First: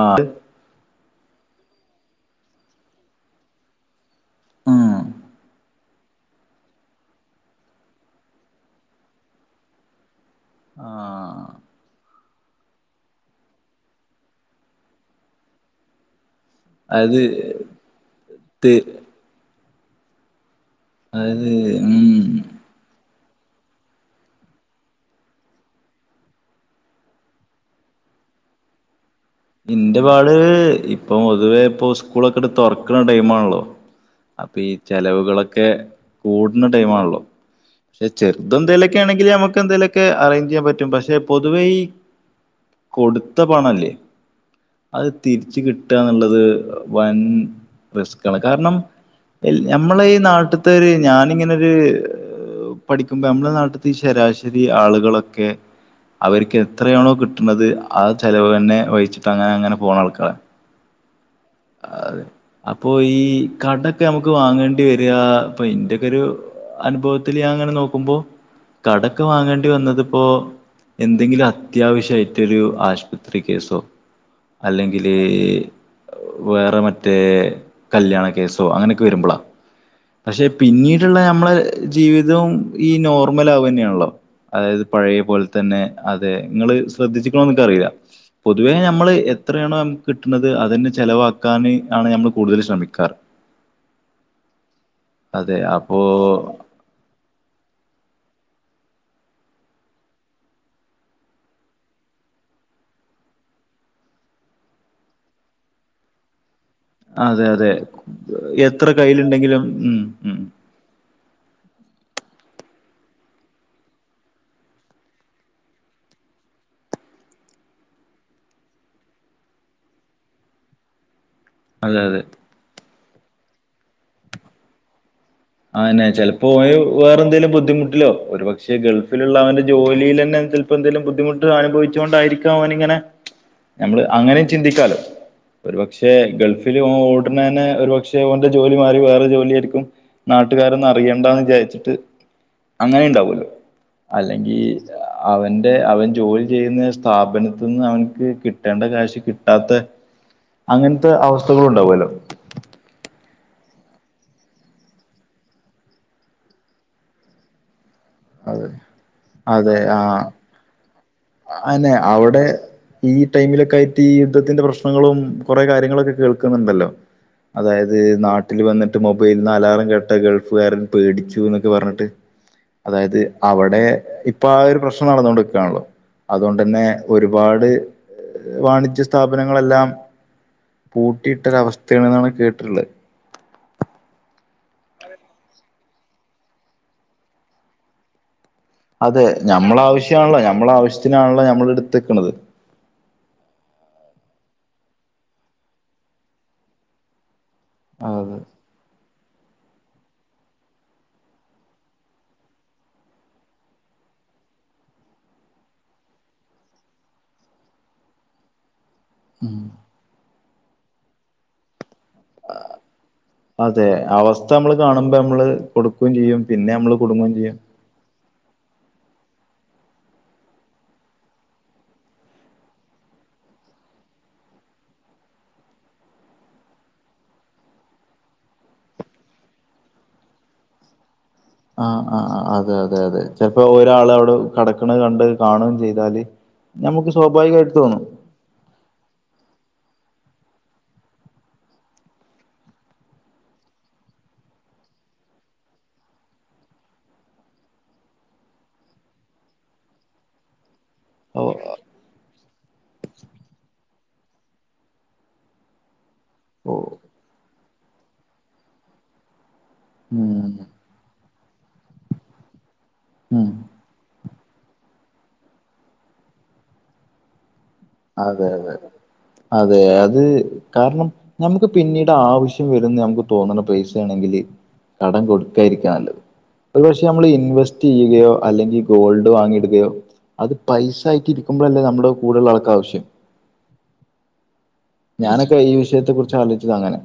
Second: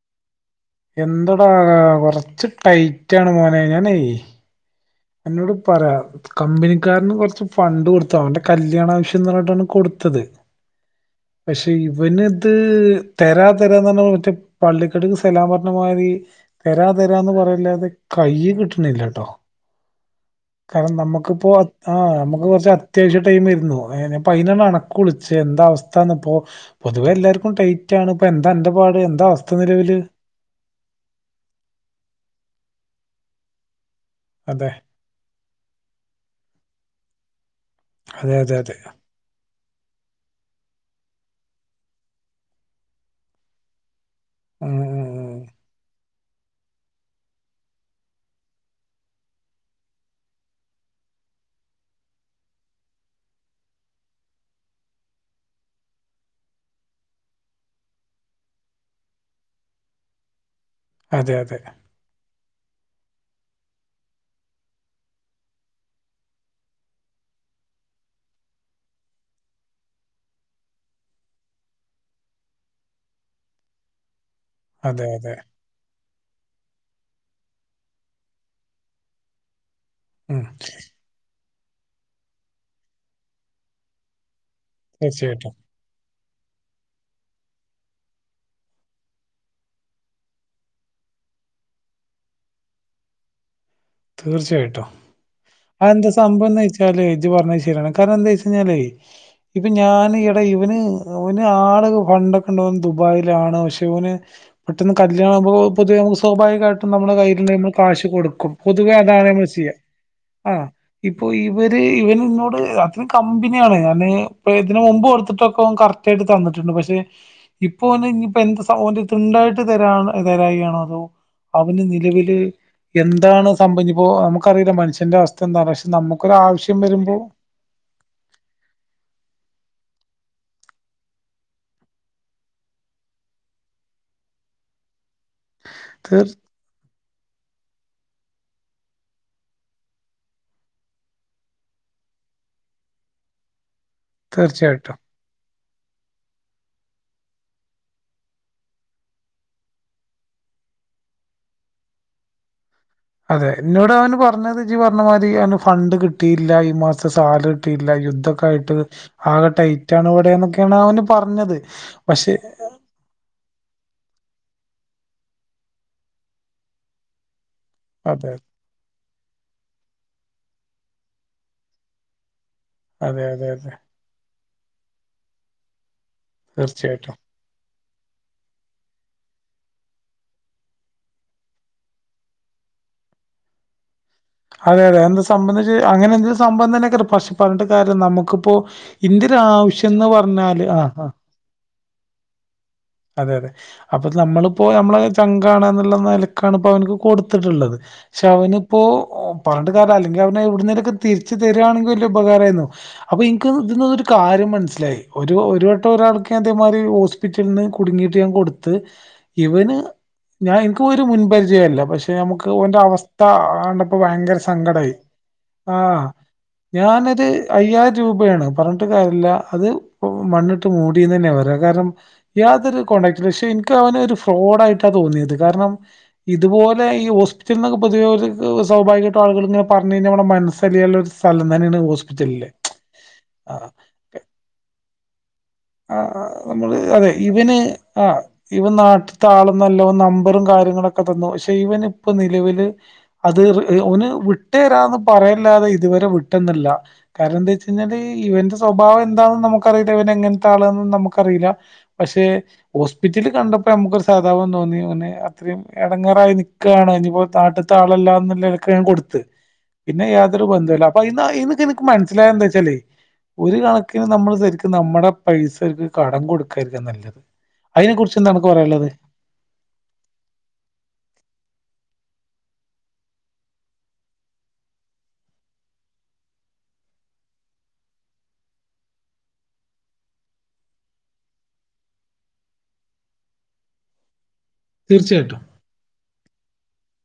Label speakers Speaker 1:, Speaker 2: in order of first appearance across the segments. Speaker 1: ആഹ
Speaker 2: എന്തടാ കൊറച്ച് ടൈറ്റ ആണ് മോനെ ഞാനേ
Speaker 1: മ്മ്ഹ്
Speaker 2: എന്നോട് പറ കമ്പനിക്കാരന് കുറച്ച് ഫണ്ട് കൊടുത്ത അവന്റെ കല്യാണ ആവശ്യം എന്ന് പറഞ്ഞിട്ടാണ് കൊടുത്തത്
Speaker 1: ആഹ
Speaker 2: പക്ഷെ ഇവന് ഇത് തരാ തരാന്ന്പറഞ്ഞ മറ്റേ പള്ളിക്കടുക്ക് സെലാം പറഞ്ഞ മാതിരി തരാ
Speaker 1: അത്
Speaker 2: തരാന്ന് പറല്ലാതെ കൈ
Speaker 1: ത്
Speaker 2: കിട്ടണില്ലട്ടോ കാരണം നമ്മുക്ക്പ്പോ
Speaker 1: അത്
Speaker 2: ആ
Speaker 1: ഉം
Speaker 2: നമ്മുക്ക് കുറച്ച അത് അത്യാവശ്യ ടൈംമായിരുന്നു എ അപ്പൊ അയിനൊണ്ടാണ് അണക്ക് വിളിച്ചെ എന്ത അവസ്ഥാന്നപ്പോ പൊതുവെ എല്ലാർക്കും ടൈറ്റാണ്പ്പൊന്താ അന്റെപാട് എന്താ അവസ്
Speaker 1: എന്റെ പാട് ഇപ്പൊ പൊതുവേ ഇപ്പൊ സ്കൂളൊക്കെ അങ്ങട് തുറക്കണ ടൈമാണല്ലോ അപ്പൊ
Speaker 2: അതെ
Speaker 1: ഈ ചെലവുകളൊക്കെ കൂടുന്ന ടൈമാണല്ലോ പക്ഷെ
Speaker 2: അതെ
Speaker 1: ചെറുത
Speaker 2: അതെ അതെ
Speaker 1: എന്തേലൊക്കെ ആണെങ്ക നമുക്ക് എന്തെലുമൊക്കെ അറേഞ്ച് ചെയ്യാൻ പറ്റും പക്ഷെ പൊതുവെഈ കൊടുത്ത പണം അല്ലേ
Speaker 2: ഉം ഉം
Speaker 1: അത്
Speaker 2: ഉം.
Speaker 1: തിരിച്ച കിട്ടുകന്നുള്ളത് വൻ റിസ്ക് ആണ് കാരണം ഞമ്മളെ ഈ നാട്ടത്തര് ഞാനിങ്ങനെരു പഠിക്കുമ്പോ നമ്മളുടെ നാട്ടിൽ ശരാശരി ആളുകളൊക്കെ അവർക്ക് എത്രയാണോ കിട്ടണത് ആ ചെലവ് തന്നെ വഹിച്ചിട്ട അ അങ്ങനെങ്ങനെ പോണ ആൾക്കാരെ
Speaker 2: അതെ അതെ
Speaker 1: അതെ അപ്പൊ ഈ കടൊക്കെ നമുക്ക് വാങ്ങണ്ടി വരിക ഇപ്പൊ ഇന്റൊക്കൊരു അനുഭവത്തിൽ ഞാൻ അങ്ങനെ നോക്കുമ്പോ കടക്ക് വാങ്ങണ്ടി വന്നതിപ്പോ എന്തെങ്കിലും അത്യാവശ്യായിട്ടൊരു ആശ്പത്രി കേസോ
Speaker 2: അതെ
Speaker 1: അല്ലെങ്കില്
Speaker 2: അതെ.
Speaker 1: വേറെ മറ്റേ കല്യാണ കേസോ അങ്ങനൊക്കെ വരുമ്പളാ
Speaker 2: ഉം.
Speaker 1: പക്ഷെ പിന്നീട്ള്ള നമ്മളെ ജീവിതവും ഈ നോർമൽ ആവുതന്നെയാണല്ലോ അതായത് പഴയ പോലെ
Speaker 2: തീർച്ചയായിട്ടും,
Speaker 1: തന്നെ അതായത് പഴേ പോൽതന്നെ അതെ നിങ്ങൾ ശ്രദ്ധിച്ചിക്കണോന്ന് ഇക്ക് അറിയില്ല പൊതുവേ ഞ നമ്മള് എത്രയാണോ നമുക്ക് കിട്ടുന്നത് അതങ്ങ് ചെിലവാക്കാന് ആണ് നമ്മള് കൂടുതൽ ശ്രമിക്കാറ്
Speaker 2: തീർച്ചയായിട്ടും
Speaker 1: അതെ
Speaker 2: അ
Speaker 1: അപ്പോ
Speaker 2: എന്താ സംഭവംന്ന് വച്ച അല്ലേ ഇജ്ജ് പറഞ്ഞത് ശരിയാണ് കാരണം എന്താ വെച്ച് കഴിഞ്ഞാല് ഇപ്പൊ ഞാൻ ഇടെ ഇവന് ഓന് ആള് ഫണ്ടൊക്കെണ്ടൻ ദുബായിലാണ് പക്ഷെ ഇവന് പെട്ടന്ന് കല്യാണാവുമ്പോ പൊതുവെ സ്വാഭാവികായിട്ടും നമ്മുടെ
Speaker 1: അതെ അതെ
Speaker 2: കയ്യിലുണ്ടാർന്ന കാശ് കൊടുക്കും അത്
Speaker 1: എത്ര
Speaker 2: അതാണ് നമ്മൾ
Speaker 1: കയ്യിലുണ്ടെങ്കിലും
Speaker 2: ചെയ്യാ
Speaker 1: ഉം ഉം
Speaker 2: ആ ഇപ്പൊ ഇവര് ഇവന് ഇന്നോട് അതിന് കമ്പ്ന്യാണ് ഞാൻ ഇപ്പ ഇതിന് മുമ്പ് കൊടുത്ത്ട്ടൊക്കെ ഓൻ കറ ക്ടായ്ട്ട് തന്നിട്ട്ണ്ട് പഷെ ഇപ്പൊ ഓന് ഇഞ്ഞ്പ്പാെ എന്ത‌ സ ഓന്റെട്ത് ണ്ടായ്ട്ട് തരാ തരായ്‌കയാണോ അതോ അവന്
Speaker 1: അതെ അതെ
Speaker 2: നിലവില് എന്താണ് സംഭവഞ്ഞിപ്പോ നമുക്കറീലാ മനുഷ്യന്റെ അവസ്
Speaker 1: ആന്നെ ചെൽപ്പോ ഓന് വേറെന്തേലും ബുദ്ധിമുട്ടിലോ ഒരുപക് ക്ഷേ പക്ഷെ ഗൾഫിലുള്ള അവന് ജോലിയിലെന്നെ ചെൽപ്പോ ന്തെലും ബുദ്ധിമുട്ട് അനുഭവിച്ചു കൊണ്ടായിരിക്കാം അവൻ ഇങ്ങനെ നമ്മള് അങ്ങനെയു ചിന്തിക്കാലോ ഒരു പക്ഷെ
Speaker 2: തീർ
Speaker 1: ഗൾഫില് ഓ ഓടുന്നെന്നെ ഒരുപക്ഷെ ഓന്റെ ജോലി മാറി വേറെ ജോലിയേരിക്കും നാട്ട്കാരൊന്നു അറിയണ്ടാന്ന് വിചാരിച്ചിട്ട് അങ്ങനെ ഇണ്ടാവല്ലോ അല്ലെങ്കിൽ സ
Speaker 2: തീർച്ചയായിട്ടും
Speaker 1: അവന്റെ അവൻ ജോലി ചെയ്യുന്ന സ്ഥാപനത്ത്ന്ന് അവൻക്ക് കിട്ടേണ്ട കാശ് കിട്ടാത്ത അങ്ങനത്തെ അവസ്ഥകളുണ്ടാവുല്ലോ
Speaker 2: അതെ ഇന്നോട് അവന് പറഞ്ഞത് ഇജ്ജ് പറഞ്ഞമാതിരി അവന് ഫണ്ട് കിട്ടിയില്ല ഈ മാസതെ സാലറി കിട്ടിയില്ല യുദ്ധ
Speaker 1: അതെ
Speaker 2: ക്കായിട്ട് ആകെ
Speaker 1: അതെ ആ
Speaker 2: ടൈറ്റാണ് ഇവിടെന്നൊക്കെയാണ് അവന് പറഞ്ഞത്
Speaker 1: അനെ
Speaker 2: പക്ഷെ
Speaker 1: അവിടെ ഈ ടൈമിലൊക്കായിട്ട് ഈ യുദ്ധത്തിന്റെ പ്രശ്നങ്ങളും കുറേ കാര്യങ്ങളൊക്കെ കേൾക്കുന്നുണ്ടല്ലോ അതായത്
Speaker 2: അതെ
Speaker 1: നാട്ടില് വന്നിട്ട് മൊബൈൽന്ന് അലാറം കേട്ട ഗൾഫുകാരൻ പേടിച്ചു എന്നൊക്കെ പറഞ്ഞിട്ട് അതായത്
Speaker 2: അതെ അതെ അതെ
Speaker 1: അവിടെ ഇപ്പൊ ആ ഒരു പ്രശ്നം നടന്നോണ്ട്ക്കാണല്ലോ അതുകൊണ്ടെന്നെ
Speaker 2: തീർച്ചയായിട്ടും
Speaker 1: ഒരുപാട് വാണിജ്യ സ്ഥാപനങ്ങളെല്ലാം പൂട്ടിയിട്ടൊരവസ്ഥയാണെന്നാണ് കേട്ടിട്ട്ള്ളത്
Speaker 2: അതെ അതെ അഎന്താ സംഭവന്നെച്ച അങ്ങനെന്തൊ സംഭവം തന്നെയെക്കറി പക്ഷെ പറഞ്ട്ട് കാര്യല്ല നമുക്കിപ്പോ
Speaker 1: അതെ
Speaker 2: ഇന്റൊരു
Speaker 1: ഞമ്മള
Speaker 2: ആവശ്യംന്ന്
Speaker 1: ആവശ്യാണല്ലോ
Speaker 2: പറഞ്ഞാല്
Speaker 1: ഞമ്മളെ
Speaker 2: ആ ആ
Speaker 1: ആവശ്യത്തിനാണല്ലോ ഞമ്മൾ എടുത്തെക്ക്ണത്
Speaker 2: അതെ അതെ അപ്പൊ നമ്മളിപ്പോ ഞമ്മളെ ചങ്കാണ്ന്ന്ള്ള നെലക്കാണ് ഇപ്പോ അവനിക്ക് കൊടുത്തിട്ട്ള്ളത് പക്ഷെ
Speaker 1: അതെ
Speaker 2: അവനിപ്പോ പറഞ്ട്ട് കാര്യല അല്ലെങ്കി അവനെവിടുന്നേലൊക്കെ തിരിച്ച് തരുവാണെങ്കിൽ വലിയ ഉപകാരേനു അപ്പൊ ഇൻക്ക് ഇതിന്ന് ഒരു കാര്യം മനസ്സിലായി ഒരു ഒരു വട്ടം ഒരാൾക്ക് ഞാനിതേമാതിരി ഹോസ്പിറ്റൽന്ന് കുടുങ്ങിട്ട് ഞാൻ കൊടുത്ത്
Speaker 1: ഉം
Speaker 2: ഇവന് ഞാൻ ഇൻക്ക് ഒരു മുൻപരിചയൊല്ല പക്ഷെ എ നമുക്ക് ഓന്റെ അവസ്ഥ
Speaker 1: അതെ
Speaker 2: കണ്ടപ്പോ ഭയങ്കര
Speaker 1: അവസ്ഥ നമ്മള്
Speaker 2: സങ്കടായി
Speaker 1: കാണുമ്പോ നമ്മള്
Speaker 2: ആഹ്
Speaker 1: കൊടുക്കുകയും ചെയ്യും പിന്നെ നമ്മള്
Speaker 2: ഞാനത്
Speaker 1: കുടുങ്ങുകയും ചെയ്യും
Speaker 2: അയ്യായിരൂപയാണ് പറഞ്ഞിട്ട് കാര്യല്ല അത് മണ്ണിട്ട് മൂടീന്നെന്നെ പറയാ കാരണം യാതൊരു കോണ്ടാക്റ്റുല്ല വശെ ഇൻക്ക് അവനൊരു ഫ്രോഡായിട്ടാ തോന്നിയത് കാരണം ഇതുപോലെ ഈ ഹോസ്പിറ്റൽന്നൊക്ക പൊതുവെ ഓര്ക്ക് സ്വാഭാവികായിട്ടു ആള്കൾ ഇങ്ങനെ പറഞ്ഞയിഞ്ഞാ നമ്മുടെ മനസ്സലിയല്ലോ-
Speaker 1: ആഹ ആഹ ആഹ അതെ അതെ അതെ
Speaker 2: ആ
Speaker 1: ചെൽപ്പൊ ഒരാള് അവിടെ കെടക്കണ കണ്ട് കാണുകയും
Speaker 2: ആ
Speaker 1: ചെയ്താല്
Speaker 2: നമ്മള് അതെ
Speaker 1: നമുക്ക്
Speaker 2: ഇവന്
Speaker 1: സ്വാഭാവികമായിട്ട് തോന്നും
Speaker 2: ആ ഇവൻ നാട്ടത്താളൊന്നെല്ല ഓൻ നമ്പറും കാര്യങ്ങളൊക്കെ തന്നു പക്ഷെ ഇവൻ ഇപ്പൊ നിലവില് അത് ഓന് വിട്ടെരാന്ന് പറയല്ലാതെ ഇതുവരെ വിട്ടെന്ന്ല്ലാ കാര്ണം എന്താ വെച്ച് കയ്ഞ്ഞാല് ഇവന്റെ സ്വഭാവം എന്താണ്ന്ന് നമുക്കറീലാ ഇവനെങ്ങെൻ ത്താളാന്നൊന്നും
Speaker 1: ഓ
Speaker 2: നമുക്കറീലാ പക്ഷെ ഹോസ്പിറ്റൽല് കണ്ടപ്പോ നമുക്കാെര് സഹതാപം തോന്നി ഓന് അത്രയും എടങ്ങേറായ്
Speaker 1: ഓ
Speaker 2: നിക്കാണ് ഇനിപ്പോ താട്ട് താളല്ലാന്ന്ല്ലെൽക്ക് ഞാൻ കൊട്ത്ത് പിന്നെ യാതൊരു
Speaker 1: ഉം
Speaker 2: ബന്ധുല്ലാ അപ്പൊ അയ്ന്ന് അയന്നൊക്കെ ഇന്ക്ക് മനസ്സ്ലായെന്താച്ചാല്
Speaker 1: ഉം
Speaker 2: ഒര് കണക്ക്ന് നമ്മള് സെര്ക്ക് നമ്മടെ പൈസാര്ക്ക് കടം കൊട്ക്കെര്ത്‌ന്നല്ല
Speaker 1: അതെ അതെ അതെ അതെ അത് കാര്ണം നമുക്ക് പിന്നീട് ആവശ്യം വരുംന്ന് നമുക്ക് തോന്ന്ണെ പൈസേണെങ്കില് കടം കൊട്ക്കായ്രിക്കാ നല്ലത് ഒര് പക്ഷെ അമ്മള് ഇൻവെസ്റ്റെയ്യുകയോ അല്ലെങ്കിൽ ഗോൾഡ് വാങ്ങിയിടുകയോ അത് പൈസായിട്ട് ഇരിക്കുമ്പളല്ലേ നമ്മ്ടെ കൂടെല്ലാൾക്കാവശ്യം
Speaker 2: തീർച്ചയായിട്ടും
Speaker 1: ഞാനൊക്കെ ഈ വിഷയത്തെ കുറിച്ചാലോയ്ച്ചത് അങ്ങനെ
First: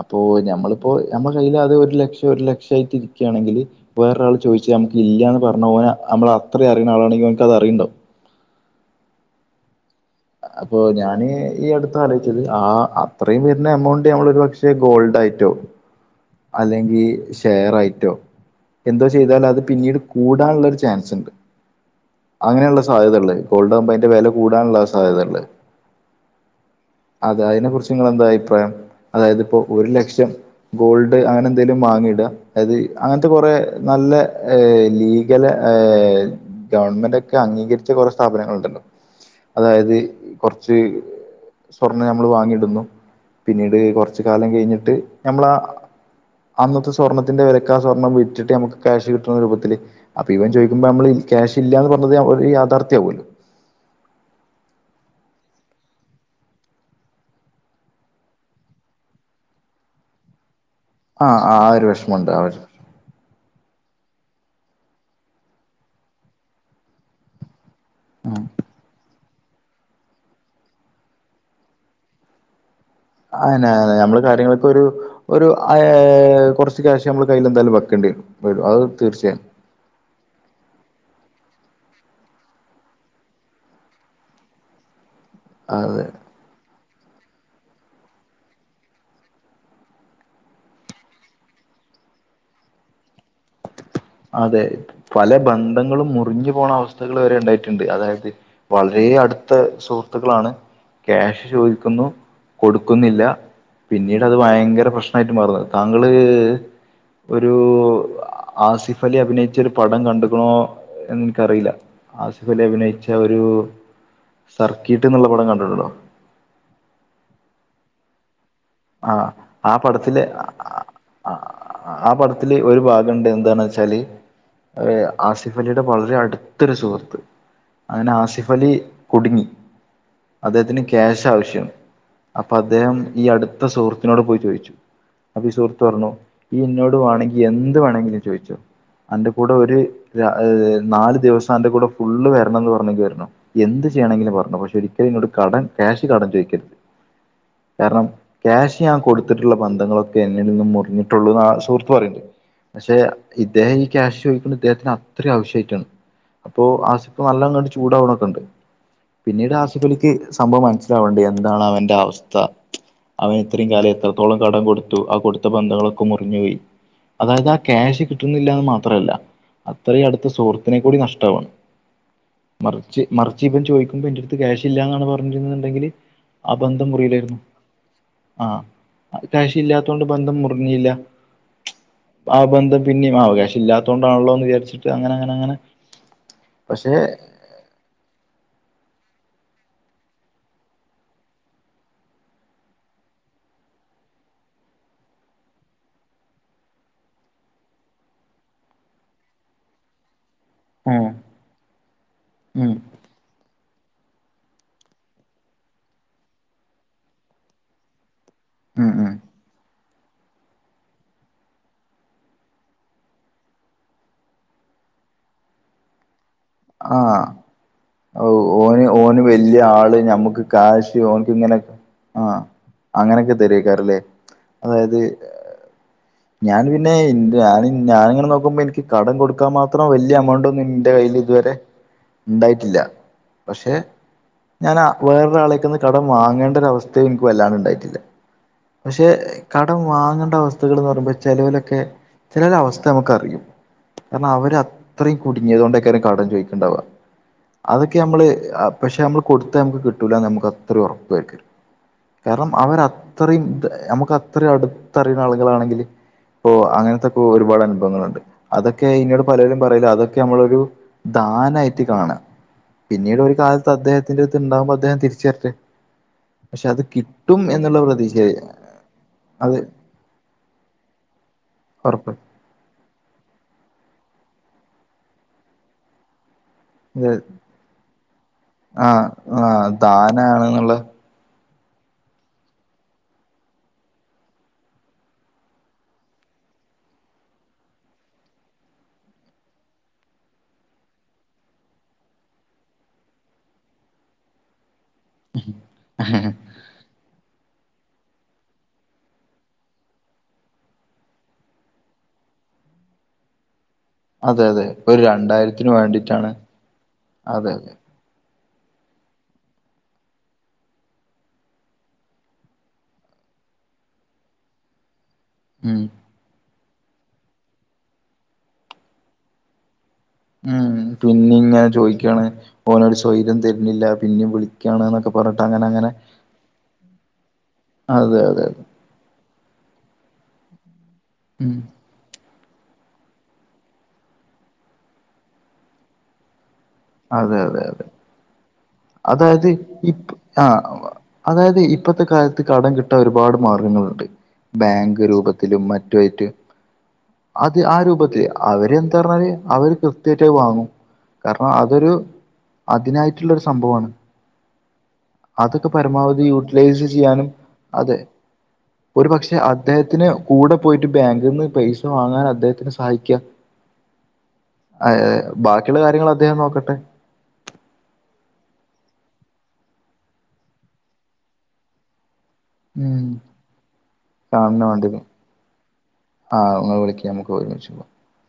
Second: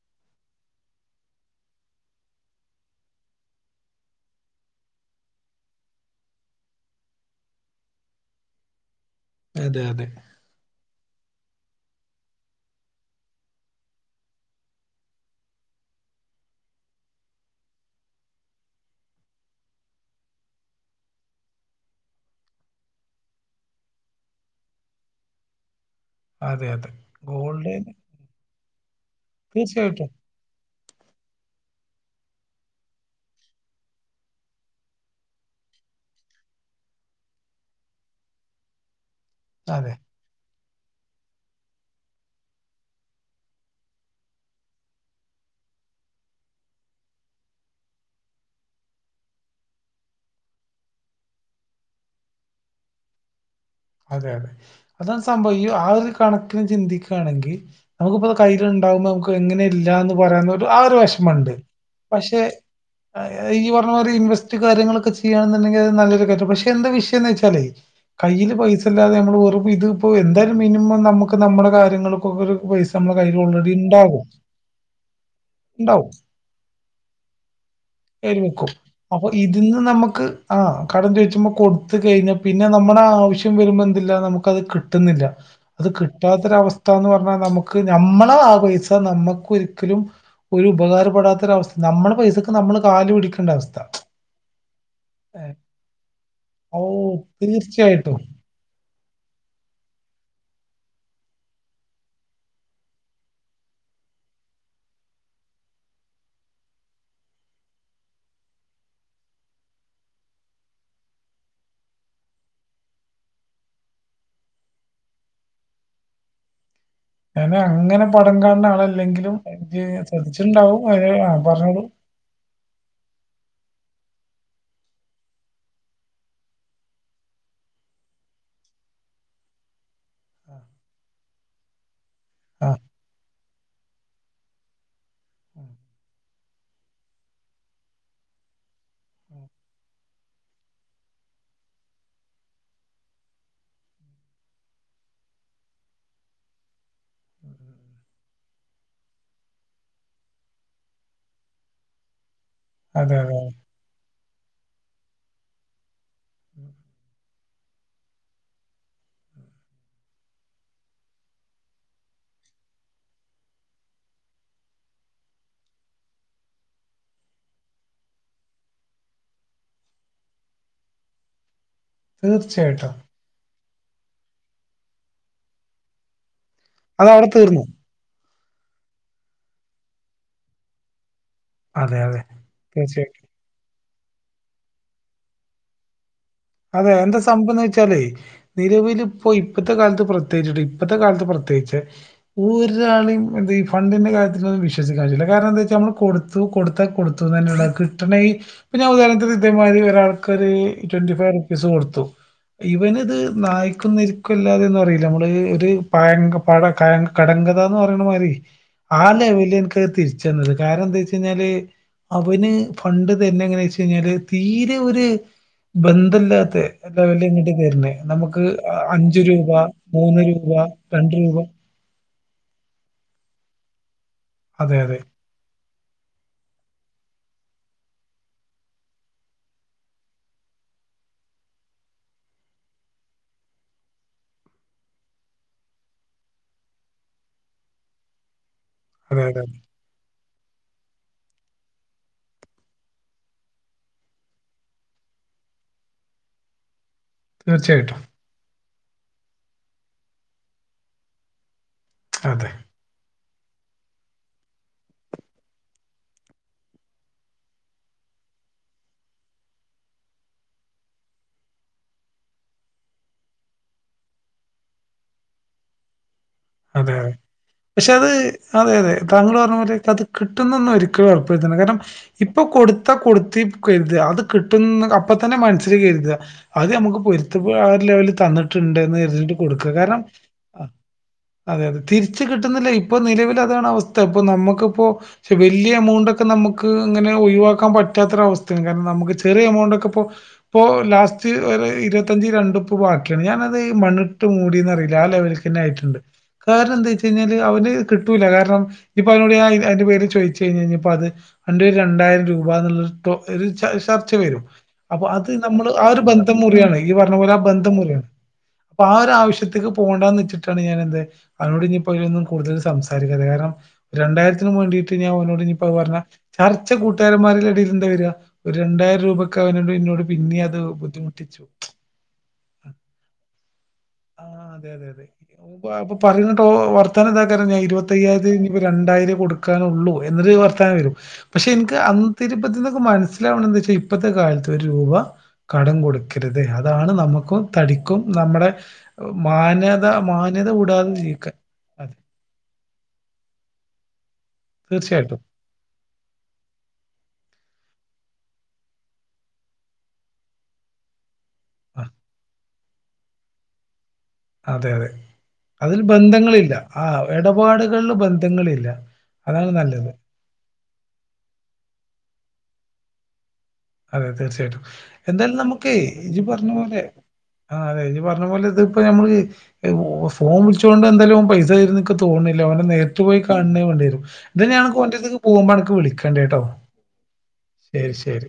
Speaker 1: അപ്പോ ഞമ്മള്പ്പോ ഞമ്മടെ കയ്യിലത് ഒര് ലക്ഷം ഒരു ലക്ഷായിട്ടിരിക്ക്യാണെങ്കില് വേറൊരാള് ചോയ്ച്ച് നമുക്ക് ഇല്ല്യാന്ന് പർഞ്ഞ ഓനെ നമ്മളെ അത്രിം അറീണാളാണെങ്കി ഓന്ക്കത് അറീണ്ടാവും
Speaker 2: അതെ അതെ
Speaker 1: അപ്പൊ ഞാന് ഈ അട്ത്താ ആലോയ്ച്ചത് ആ അത്രെയും വെര്ണ എമൗണ്ട് ഞമ്മളൊരു പക്ഷെ ഗോൾഡായ്ട്ടോ അല്ലെങ്കി ഷെയറായ്റ്റോ എന്തോ ചെയ്താലത് പിന്നീട് കൂടാൻള്ളാെരു ചാൻസ്ണ്ട് അങ്ങനെയ്ള്ള സാധ്യതണ്ട് ഗോൾഡാകുമ്പോ അയ്ന്റെ വെല കൂടാന്ള്ള സാധ്യതണ്ട്
Speaker 2: അതെ അതേ
Speaker 1: അതെ അയ്നെ കുറിച്ച് ങ്ങെളെന്താ അയ്പ്രായം അതായത്പ്പോ ഒരു
Speaker 2: തീർച്ചയായിട്ടും
Speaker 1: ലക്ഷം ഗോൾഡ് അങ്ങനെ എന്തേലും വാങ്ങിടാ അതായത് അങ്ങനത്തെ കൊറേ നല്ല ലീഗെലാ ഏഹ് ഗവൺമെന്റാെക്കെ അംഗീകരിച്ച കൊറേ സ്ഥാപനങ്ങള്ണ്ടല്ലോ
Speaker 2: അതെ
Speaker 1: അതായത് കൊർച്ച് സ്വർണം ഞമ്മള് വാങ്ങിയിട്ന്നു പിന്നീട് കൊർച്ച് കാലം കെയ്ഞ്ഞിട്ട് ഞമ്മളാ അന്നത്തെ സ്വർണ്ണത്തിന്റെ വെലക്ക് ആഹ് സ്വർണം വിറ്റിട്ട് നമുക്ക് ക്യാഷ് കിട്ട്ണ രൂപത്തില് അപ്പൊ ഇവൻ ചോയ്ക്ക്മ്പോ നമ്മളി ക്യാഷ് ഇല്ലാന്ന് പർഞ്ഞത് ഒര് യാഥാർത്ഥ്യാവേ
Speaker 2: അതെ അതെ അതാണ് സംഭവം ഇ ആ ഒരു കണക്ക്ന് ചിന്തിക്കാണെങ്കി നമുക്ക്പ്പോ കയ്യിൽണ്ടാവ്മ്പോ നമുക്ക് എങ്ങനെ ഇല്ലാന്ന് പറയാന്ന് ആഹ് ഒര് വെഷ്മണ്ട്
Speaker 1: ആ ഒരു വിഷമമുണ്ട് ആ
Speaker 2: പക്ഷേ
Speaker 1: ഒരു
Speaker 2: ഈ പർഞ്ഞ മാതിരി ഇൻവെസ്റ്റ് കാര്യങ്ങളൊക്കെ ചെയ്യാണെന്ന്ണ്ടെങ്കി അത് നല്ലൊരു കാര്യം പക്ഷെ എന്താ വിഷയംന്നെച്ചാലേ
Speaker 1: ഉം.
Speaker 2: കയ്യില് പൈസല്ലാതെ നമ്മള് വെറും ഇത് പ്പോ എന്തായാലും മിനിമം നമ്മ്ക്ക് നമ്മ്ടെ കാര്യങ്ങൾക്കൊക്കൊര് പൈസ്
Speaker 1: ആന്നെ അനെ നമ്മള് കാര്യങ്ങളൊക്കൊരു ഒരു
Speaker 2: ഉണ്ടാവും
Speaker 1: ഏഹ് കൊർച്ച് ക്യാഷ് ഞമ്മള് കയ്യിലെന്തായാലും വെക്കേണ്ട്യെരും അത് തീർച്ചയായും
Speaker 2: ഇന്ന് നമ്ക്ക് ആഹ് കടം ചോയ്ച്ചുമ്പം കൊട്ത്ത് കയ്ഞ്ഞാ പിന്നെ നമ്മടെ ആവശ്യ ശ്യം വര്മ്പെന്ത്ല്ലാ നമുക്കത് കിട്ട്ന്നില്ല അത്
Speaker 1: അതെ
Speaker 2: ക് റ്റാത്തൊരവസ്താന്ന് പർഞ്ഞാ നമുക്ക് ഞമ്മളെ ആ പൈസാ നമ്മക്കാെരിക്കലും ഒരു ഉപകാരപ്പെടാത്തൊരവസ് നമ്മടെ പൈസക്ക് നമ്മള് കാല് പിടിക്കണ്ടവസ്ഥ
Speaker 1: അതെ പല ബന്ധങ്ങളും മുറിഞ്ഞു പോണ
Speaker 2: ഓ
Speaker 1: അവസ്ഥകള് വരേണ്ടായിട്ട്ണ്ട്
Speaker 2: തീർച്ചയായിട്ടും
Speaker 1: അതായത് വളരേ അട്ത്ത സുഹൃത്തുക്കളാണ് ക്യാഷ് ചോദിക്ക്ന്നു കൊടുക്കുന്നില്ലാ പിന്നീടത് ഭയങ്കര പ്രശ്നായിട്ട് മാറും താങ്കള് ഒരു ആസിഫ് ഫലി അഭിനയിച്ചാെര് പടം കണ്ട്ക്ക്ണോ എന്ന് ഇൻക്കറീലാ ആസിഫ് അലി അഭിനയിച്ച ഒരു സർക്കീട്ട്ന്ന്ള്ള പടം കണ്ട്ട്ട്ണ്ടോ
Speaker 2: ഞൻ അങ്ങനെ പടം കാണ്‌ണ
Speaker 1: ആഹ്
Speaker 2: ആളെല്ലെങ്കിലും
Speaker 1: ആ പടത്തില്
Speaker 2: ശ്രദ്ധിച്ച്ട്ണ്ടാവും അയ്ന് ആഹ് പർഞ്ഞോളൂ
Speaker 1: ആ പടത്തില് ഒരു ഭാഗണ്ട് എന്താണച്ചാല് ആസിഫലിയുടെ വളരെ അടുത്തൊരു സുഹൃത്ത് അങ്ങനെ ആസിഫലി കുടുങ്ങി അദ്ദേഹത്തിന് ക്യാശ ആവശ്യ അപ്പൊ
Speaker 2: ആ
Speaker 1: അദ്ദേഹം ഈ അടുത്ത സുഹൃത്തിനോട് പോയി ചോയിച്ചു അപ്പൊ സുഹൃത്ത് പറഞ്ഞു ഈ ഇന്നോട് വേണെങ്കി എന്ത് വേണങ്കിലും ചോയിച്ചോ അന്റെ കൂടെ ഒരു നാല് ദിവസം അന്റെ കൂടെ ഫുള്ള് വരണംന്ന് പറഞ്ഞെങ്കി വരണം എന്ത് ചെയ്യണങ്കിലും പറഞ്ഞോ പക്ഷെ ഒരിക്കലും ഇന്നോട് കടൻ കാഷ് കടം ചോയിക്കരുത് കാരണം ക്യാഷ് ഞാൻ കൊടുത്തിട്ടുള്ള ബന്ധങ്ങളൊക്കെ എന്നിൽ നിന്നും മുറിഞ്ഞിട്ടുള്ളൂ എന്ന സുഹൃത്ത് പറയണ്ട് പക്ഷെ
Speaker 2: അതെ അതെ
Speaker 1: ഇദ്ദേഹം ഈ ക്യാഷ് ചോയിക്കണത് ഇദ്ദേഹത്തിന് അത്രയും ആവശ്യായിട്ടാണ് അപ്പൊ ആസിപ്പ നല്ല അടുച്ച ചൂടാവണൊക്കെണ്ട് പിന്നീട് ആസിഫലിക്ക് സംഭവം മനസ്സിലാവ്ണ്ട് എന്താണ് അവന്റെ അവസ്ഥ അവൻ ഇത്രയും കാലം എത്രത്തോളം കടം കൊടുത്തു ആ കൊടുത്ത ബന്ധങ്ങളൊക്കെ മുറിഞ്ഞോയി അതായത് ആ ക്യാഷ് കിട്ടുന്നില്ലാന്ന് മാത്രല്ല അത്രയും അടുത്ത് സുഹൃത്തിനെ കൂടി നഷ്ടവാണ്
Speaker 2: തീർച്ചയായിട്ടും
Speaker 1: മറിച്ച് മറിച്ച് ഇപ്പം ചോയിക്കുമ്പോ എന്റെ അടുത്ത് ക്യാഷ് ഇല്ലന്നാണ് പറഞ്ഞിരന്ന്ണ്ടെങ്കില് ആ ബന്ധം
Speaker 2: അത് അവിടെ
Speaker 1: മുറിലേര്ന്നു
Speaker 2: തീർന്നു
Speaker 1: ആ കാഷ് ഇല്ലാത്തൊണ്ട് ബന്ധം മുറിഞ്ഞില്ല
Speaker 2: അതെ അതെ
Speaker 1: ആ ബന്ധം
Speaker 2: തീർച്ചയായിട്ടും
Speaker 1: പിന്നെ കാശ് ഇല്ലാത്തൊണ്ടാണല്ലോ എന്ന് വിചാരിച്ചിട്ട് അങ്ങനെ അങ്ങനെ അങ്ങനെ
Speaker 2: അതെ
Speaker 1: പക്ഷെ
Speaker 2: എന്താ സംഭവംന്ന് വെച്ചാല് നിലവിലിപ്പോ ഇപ്പഴത്തെ കാലത്ത് പ്രത്യേകിച് ഇപ്പഴത്തെ കാലത്ത് പ്രത്യേകിച്ച് ഒരാളീം എന്താ ഈ ഫണ്ടിന്റെ കാര്ത്തിൽ വിശ്വസിക്കാ പറ്റൂല്ല കാരണം എന്താച്ചാ നമ്മള് കൊടു കൊടുത്താ കൊടുത്തു തന്നെ കിട്ടണ പിന്നെ ഉദാഹരണത്തിന് ഇതേമാതിരി ഒരാൾക്കരു
Speaker 1: ഉം
Speaker 2: ട്വന്റി പെ റുപ്പീസ് കൊടുത്തു
Speaker 1: ഉം
Speaker 2: ഇവൻ ഇത് നായ്ക്കുന്നരിക്കുംല്ലാതെന്ന് പറയില്ലേ നമ്മള് ഒരു പഴ പഴ കഴ കടങ്കത എന്ന് പറയുന്ന മാരി
Speaker 1: ഉം ഉം
Speaker 2: ആല്ലെവല് തിരിച്ചെന്നത് കാരണം എന്താ വെച്ച് കഴിഞ്ഞാല് അവന് ഫണ്ട് താര്ന്നെ എങ്ങനാ വെച്ച് കഴിഞ്ഞാൽ തീരെ ഒര് ബന്ധല്ലാത്തെ
Speaker 1: ആഹ്
Speaker 2: ലെവല്ങ്ങിട്ട് തരണേ നമുക്ക്
Speaker 1: ഓന് ഓന്
Speaker 2: അഞ്ചു രൂപ
Speaker 1: വല്യ ആള്
Speaker 2: മൂന്ന് രൂപ രണ്ട് രൂപ
Speaker 1: ആ അങ്ങനെക്കെ തരക്കാരല്ലേ
Speaker 2: അതെ അതെ
Speaker 1: അതായത് ഞാൻ പിന്നെ ഞ ഞാനിങ്ങനെ നോക്കുമ്പോ എനിക്ക് കടം കൊടുക്കാൻ മാത്രം വലിയ എമൗണ്ട് ഒന്നും ഇന്റെ കയ്യില് ഇതുവരെ ഇണ്ടായിട്ടില്ല പക്ഷെ ഞാൻ വേറൊരാളേക്കന്ന് കടം വാങ്ങേണ്ടരവസ്ഥയും എനിക്ക് വല്ലാണ്ട് ഇണ്ടായിട്ടില്ല പക്ഷെ
Speaker 2: അതെ അതെ അതെ.
Speaker 1: കടം വാങ്ങേണ്ട അവസ്ഥകൾന്ന് പറയുമ്പോ ചേലോ ലൊക്കെ ചില അവസ്ഥ നമുക്ക് അറിയും കാരണം അവര് അത്രയും കുടുങ്ങിയത കൊണ്ടേക്കാരം കടം ചോയ്ക്കിണ്ടവ അതൊക്കെ
Speaker 2: തീർച്ചയായിട്ടും
Speaker 1: അമ്മള് പക്ഷെ അമ്മള് കൊടുത്ത നമുക്ക് കിട്ടൂലന്ന് നമുക്ക് അത്രയും ഉറപ്പേക്കാരം
Speaker 2: അതെ
Speaker 1: കാരണം അവര് അത്ര അതൃയിം നമുക്ക് അത്രയും അടുത്തറിയുന്ന ആളുകളൾാണെങ്കി ഇപ്പോ അങ്ങനത്തെൊക്കെ ഒരുപാട് അനുഭവങ്ങള്ണ്ട് അതൊക്കെ ഇന്നോട് പലരും പറയല് അതൊക്കെ നമ്മളൊരു ദാന ആയിട്ട് കാണാ പിന്നീട് ഒരു കാലത്ത് അദ്ദേഹത്തിന്റെ അടുത്ത് ഉണ്ടാവുമ്പോ അദ്ദേഹം തിരിച്ചരട്ടെ പക്ഷെ അത്
Speaker 2: അതെ അതെ
Speaker 1: കിട്ടും എന്നുള്ള
Speaker 2: പക്ഷെ അത്
Speaker 1: പ്രതീക്ഷയായി
Speaker 2: അതെ അതെ താങ്കൾ പറഞ്ഞ പോലെ അത് കിട്ടുന്നന്നും ഒരിക്കലും ഉറപ്പ് വരുത്തണ്ട കാരണം ഇ
Speaker 1: ഉറപ്പ്
Speaker 2: ഇപ്പൊ കൊടുത്താ കൊടുത്തി കരുത അത് കിട്ടുന്ന അപ്പൊ തന്നെ മനസ്സില് കരുത അത് നമുക്ക് പൊരുത്ത ആ ഒരു ലെവലിൽ തന്നിട്ടുണ്ട് എന്ന്
Speaker 1: ആഹ്
Speaker 2: കരുതിട്ട്
Speaker 1: ആഹ്
Speaker 2: കൊടുക്ക കാരണം
Speaker 1: ദാനാണെന്നുള്ള
Speaker 2: അതെ അതെ തിരിച്ച കിട്ടുന്നില്ല ഇപ്പൊ നിലവില് അതാണ് അവസ്ഥ ഇപ്പൊ നമ്മുക്കിപ്പോ പക്ഷെ വലിയ എമൗണ്ട്ക്കെ നമുക്ക് ഇങ്ങനെ ഒഴിവാക്കാൻ പറ്റാത്തൊരവസ്ഥയാണ് കാരണം നമുക്ക് ചെറിയ എമൗണ്ട് ഒക്കെ ഇപ്പോ ഇപ്പോ ലാസ്റ്റ് ഒരു ഇരുപത്തഞ്ച് രണ്ടുപ്പ ബാക്കിയാണ് ഞാനത് മണ്ണിട്ട് മൂടന്ന്റിയിലേ ആ ലെവലിൽ ക്കന്നെ ആയിട്ട്ണ്ട് കാരണം എന്താ വെച്ച് കഴിഞ്ഞാല് അവന് കിട്ടൂല്ല കാരണം ഇപ്പ അവതിനോട് അയിന്റെ പേര് ചോയിച്ചഴിഞ്ഞാ കഴിഞ്ഞപ്പ അത് അന്റെ ഒരു രണ്ടായിരം രൂപ എന്നുള്ള പ്പ ഒര് ച ശ
Speaker 1: അതെ
Speaker 2: ചവരും
Speaker 1: അതെ ഒരു
Speaker 2: അപ്പൊ അത്
Speaker 1: രണ്ടായിരത്തിന്
Speaker 2: നമ്മള് ആ ഒരു
Speaker 1: വേണ്ടിട്ടാണ്
Speaker 2: ബന്ധം മുറിയാണ് യ് പറഞ്ഞ പോലെ ആ
Speaker 1: അതെ അതെ
Speaker 2: ബന്ധം മുറിയാണ് പ്പാ ആ ഒരു ആവശ്യത്തേക്ക് പോകണ്ടന്ന് വെച്ചിട്ടാണ് ഞാന എന്ത്‌ അവനോട് ഇനി പലൊന്നും കൂടുതൽ സംസാരിക്കണ്ട കാരണം ഒരു രണ്ടായിരത്തിന് വേണ്ടിട്ട് ഞാൻ അവനോട്
Speaker 1: ഉം
Speaker 2: പറഞ്ഞ ചർച്ച കൂട്ടുകാരന്മാരിൽ ഇടയിൽന്താ വരിക ഒരു രണ്ടായിരം രൂപക്കെ അവനോട് പിന്നെ അത്
Speaker 1: ഉം പിന്നെ
Speaker 2: ബുദ്ധിമുട്ടിച്ചു
Speaker 1: ഇങ്ങനെ ചോദിക്കാണ് ഓനൊരു സ്വൈര്യം തരുന്നില്ല
Speaker 2: ആ
Speaker 1: പിന്നെയും
Speaker 2: അതെ
Speaker 1: വിളിക്കാണ്
Speaker 2: അതെ അതെ
Speaker 1: എന്നൊക്കെ പറഞ്ഞിട്ട് അങ്ങനെ അങ്ങനെ
Speaker 2: അപ്പൊ പറയനുണ്ട് വർത്താനം എന്താക്കഞ്ഞാൽ
Speaker 1: അതെ
Speaker 2: ഇരുപത്തയ്യായിരം
Speaker 1: അതെ അതെ
Speaker 2: ഇനിപ്പോൾ രണ്ടായിരം കൊടുക്കാനുള്ളൂ എന്നൊരു വർത്താനം വരും പക്ഷെ
Speaker 1: ഉം
Speaker 2: എനിക്ക് അന്ന്രുപ്പത്തി നിക്കക്ക് മനസ്സിലാവണം എന്ത വെച്ചാൽ ഇപ്പഴത്തെ കാലത്ത് ഒരു രൂപ കടം കൊടുക്കും രുത് അതാണ്
Speaker 1: അതെ
Speaker 2: നമുക്കും
Speaker 1: അതെ അതെ
Speaker 2: തടിക്കും നമ്മുടെ
Speaker 1: അതായത്
Speaker 2: മാന്യത
Speaker 1: ഇപ്പ
Speaker 2: മാന്യത
Speaker 1: ആഹ്
Speaker 2: കൂടാതെ ജീവിക്കാൻ
Speaker 1: അതായത്
Speaker 2: അതെ
Speaker 1: ഇപ്പോഴത്തെ കാലത്ത് കടം കിട്ടാൻ ഒരുപാട് മാർഗ്ഗങ്ങളുണ്ട് ബാങ്ക്
Speaker 2: തീർച്ചയായിട്ടും
Speaker 1: രൂപ ത്തിലും മറ്റുമായിട്ട് അത് ആ രൂപത്തില് അവര് എന്താ പറഞ്ഞാല് അവര് കൃത്യമായിട്ട വാങ്ങും അപ്പൊ
Speaker 2: ആ
Speaker 1: അതൊരു അതിനായിട്ടുള്ളരു സംഭവമാണ്
Speaker 2: അതെ അതെ
Speaker 1: അതൊക്കെ
Speaker 2: അതിൽ
Speaker 1: പരമാവധി
Speaker 2: ബന്ധങ്ങളില്ല ആ
Speaker 1: യൂട്ടിലൈസ് ചെയ്യാനും
Speaker 2: ഇടപാടുകളില്
Speaker 1: അതെ
Speaker 2: ബന്ധങ്ങളില്ല
Speaker 1: ഒരു പക്ഷെ
Speaker 2: അതാണ് നല്ലത്
Speaker 1: അദ്ദേഹത്തിന് കൂടെ പോയിട്ട് ബാങ്കിൽ നിന്ന് പൈസ വാങ്ങാൻ അദ്ദേഹത്തിന് സഹായിക്കുക
Speaker 2: അതെ തീർച്ചയായിട്ടും
Speaker 1: ആഹ്
Speaker 2: എന്തായാലും
Speaker 1: ബാക്കിയുള്ള കാര്യങ്ങൾ
Speaker 2: നമുക്ക്ജി
Speaker 1: അദ്ദേഹം
Speaker 2: പറഞ്ഞ
Speaker 1: നോക്കട്ടെ
Speaker 2: പോലെ ആഹ അതെ ഇനിഞ് പറഞ്ഞ പോലെ ഇത് ഇപ്പൊ നമ്മള് ഫോൺ വിളിച്ചൊണ്ട് എന്തായാല പൈസ തരുന്നു തോന്നുന്നില്ല അവനെ നേരിട്ട
Speaker 1: ഉം
Speaker 2: പോയി കാണേ വേണ്ടി
Speaker 1: കാണണം വേണ്ടത്
Speaker 2: വര പോകുമ്പോ എനിക്ക് വിളിക്കേണ്ട കേട്ടോ
Speaker 1: ആ വിളിക്ക നമുക്ക് ഒരുമിച്ചു
Speaker 2: ശരി ശരി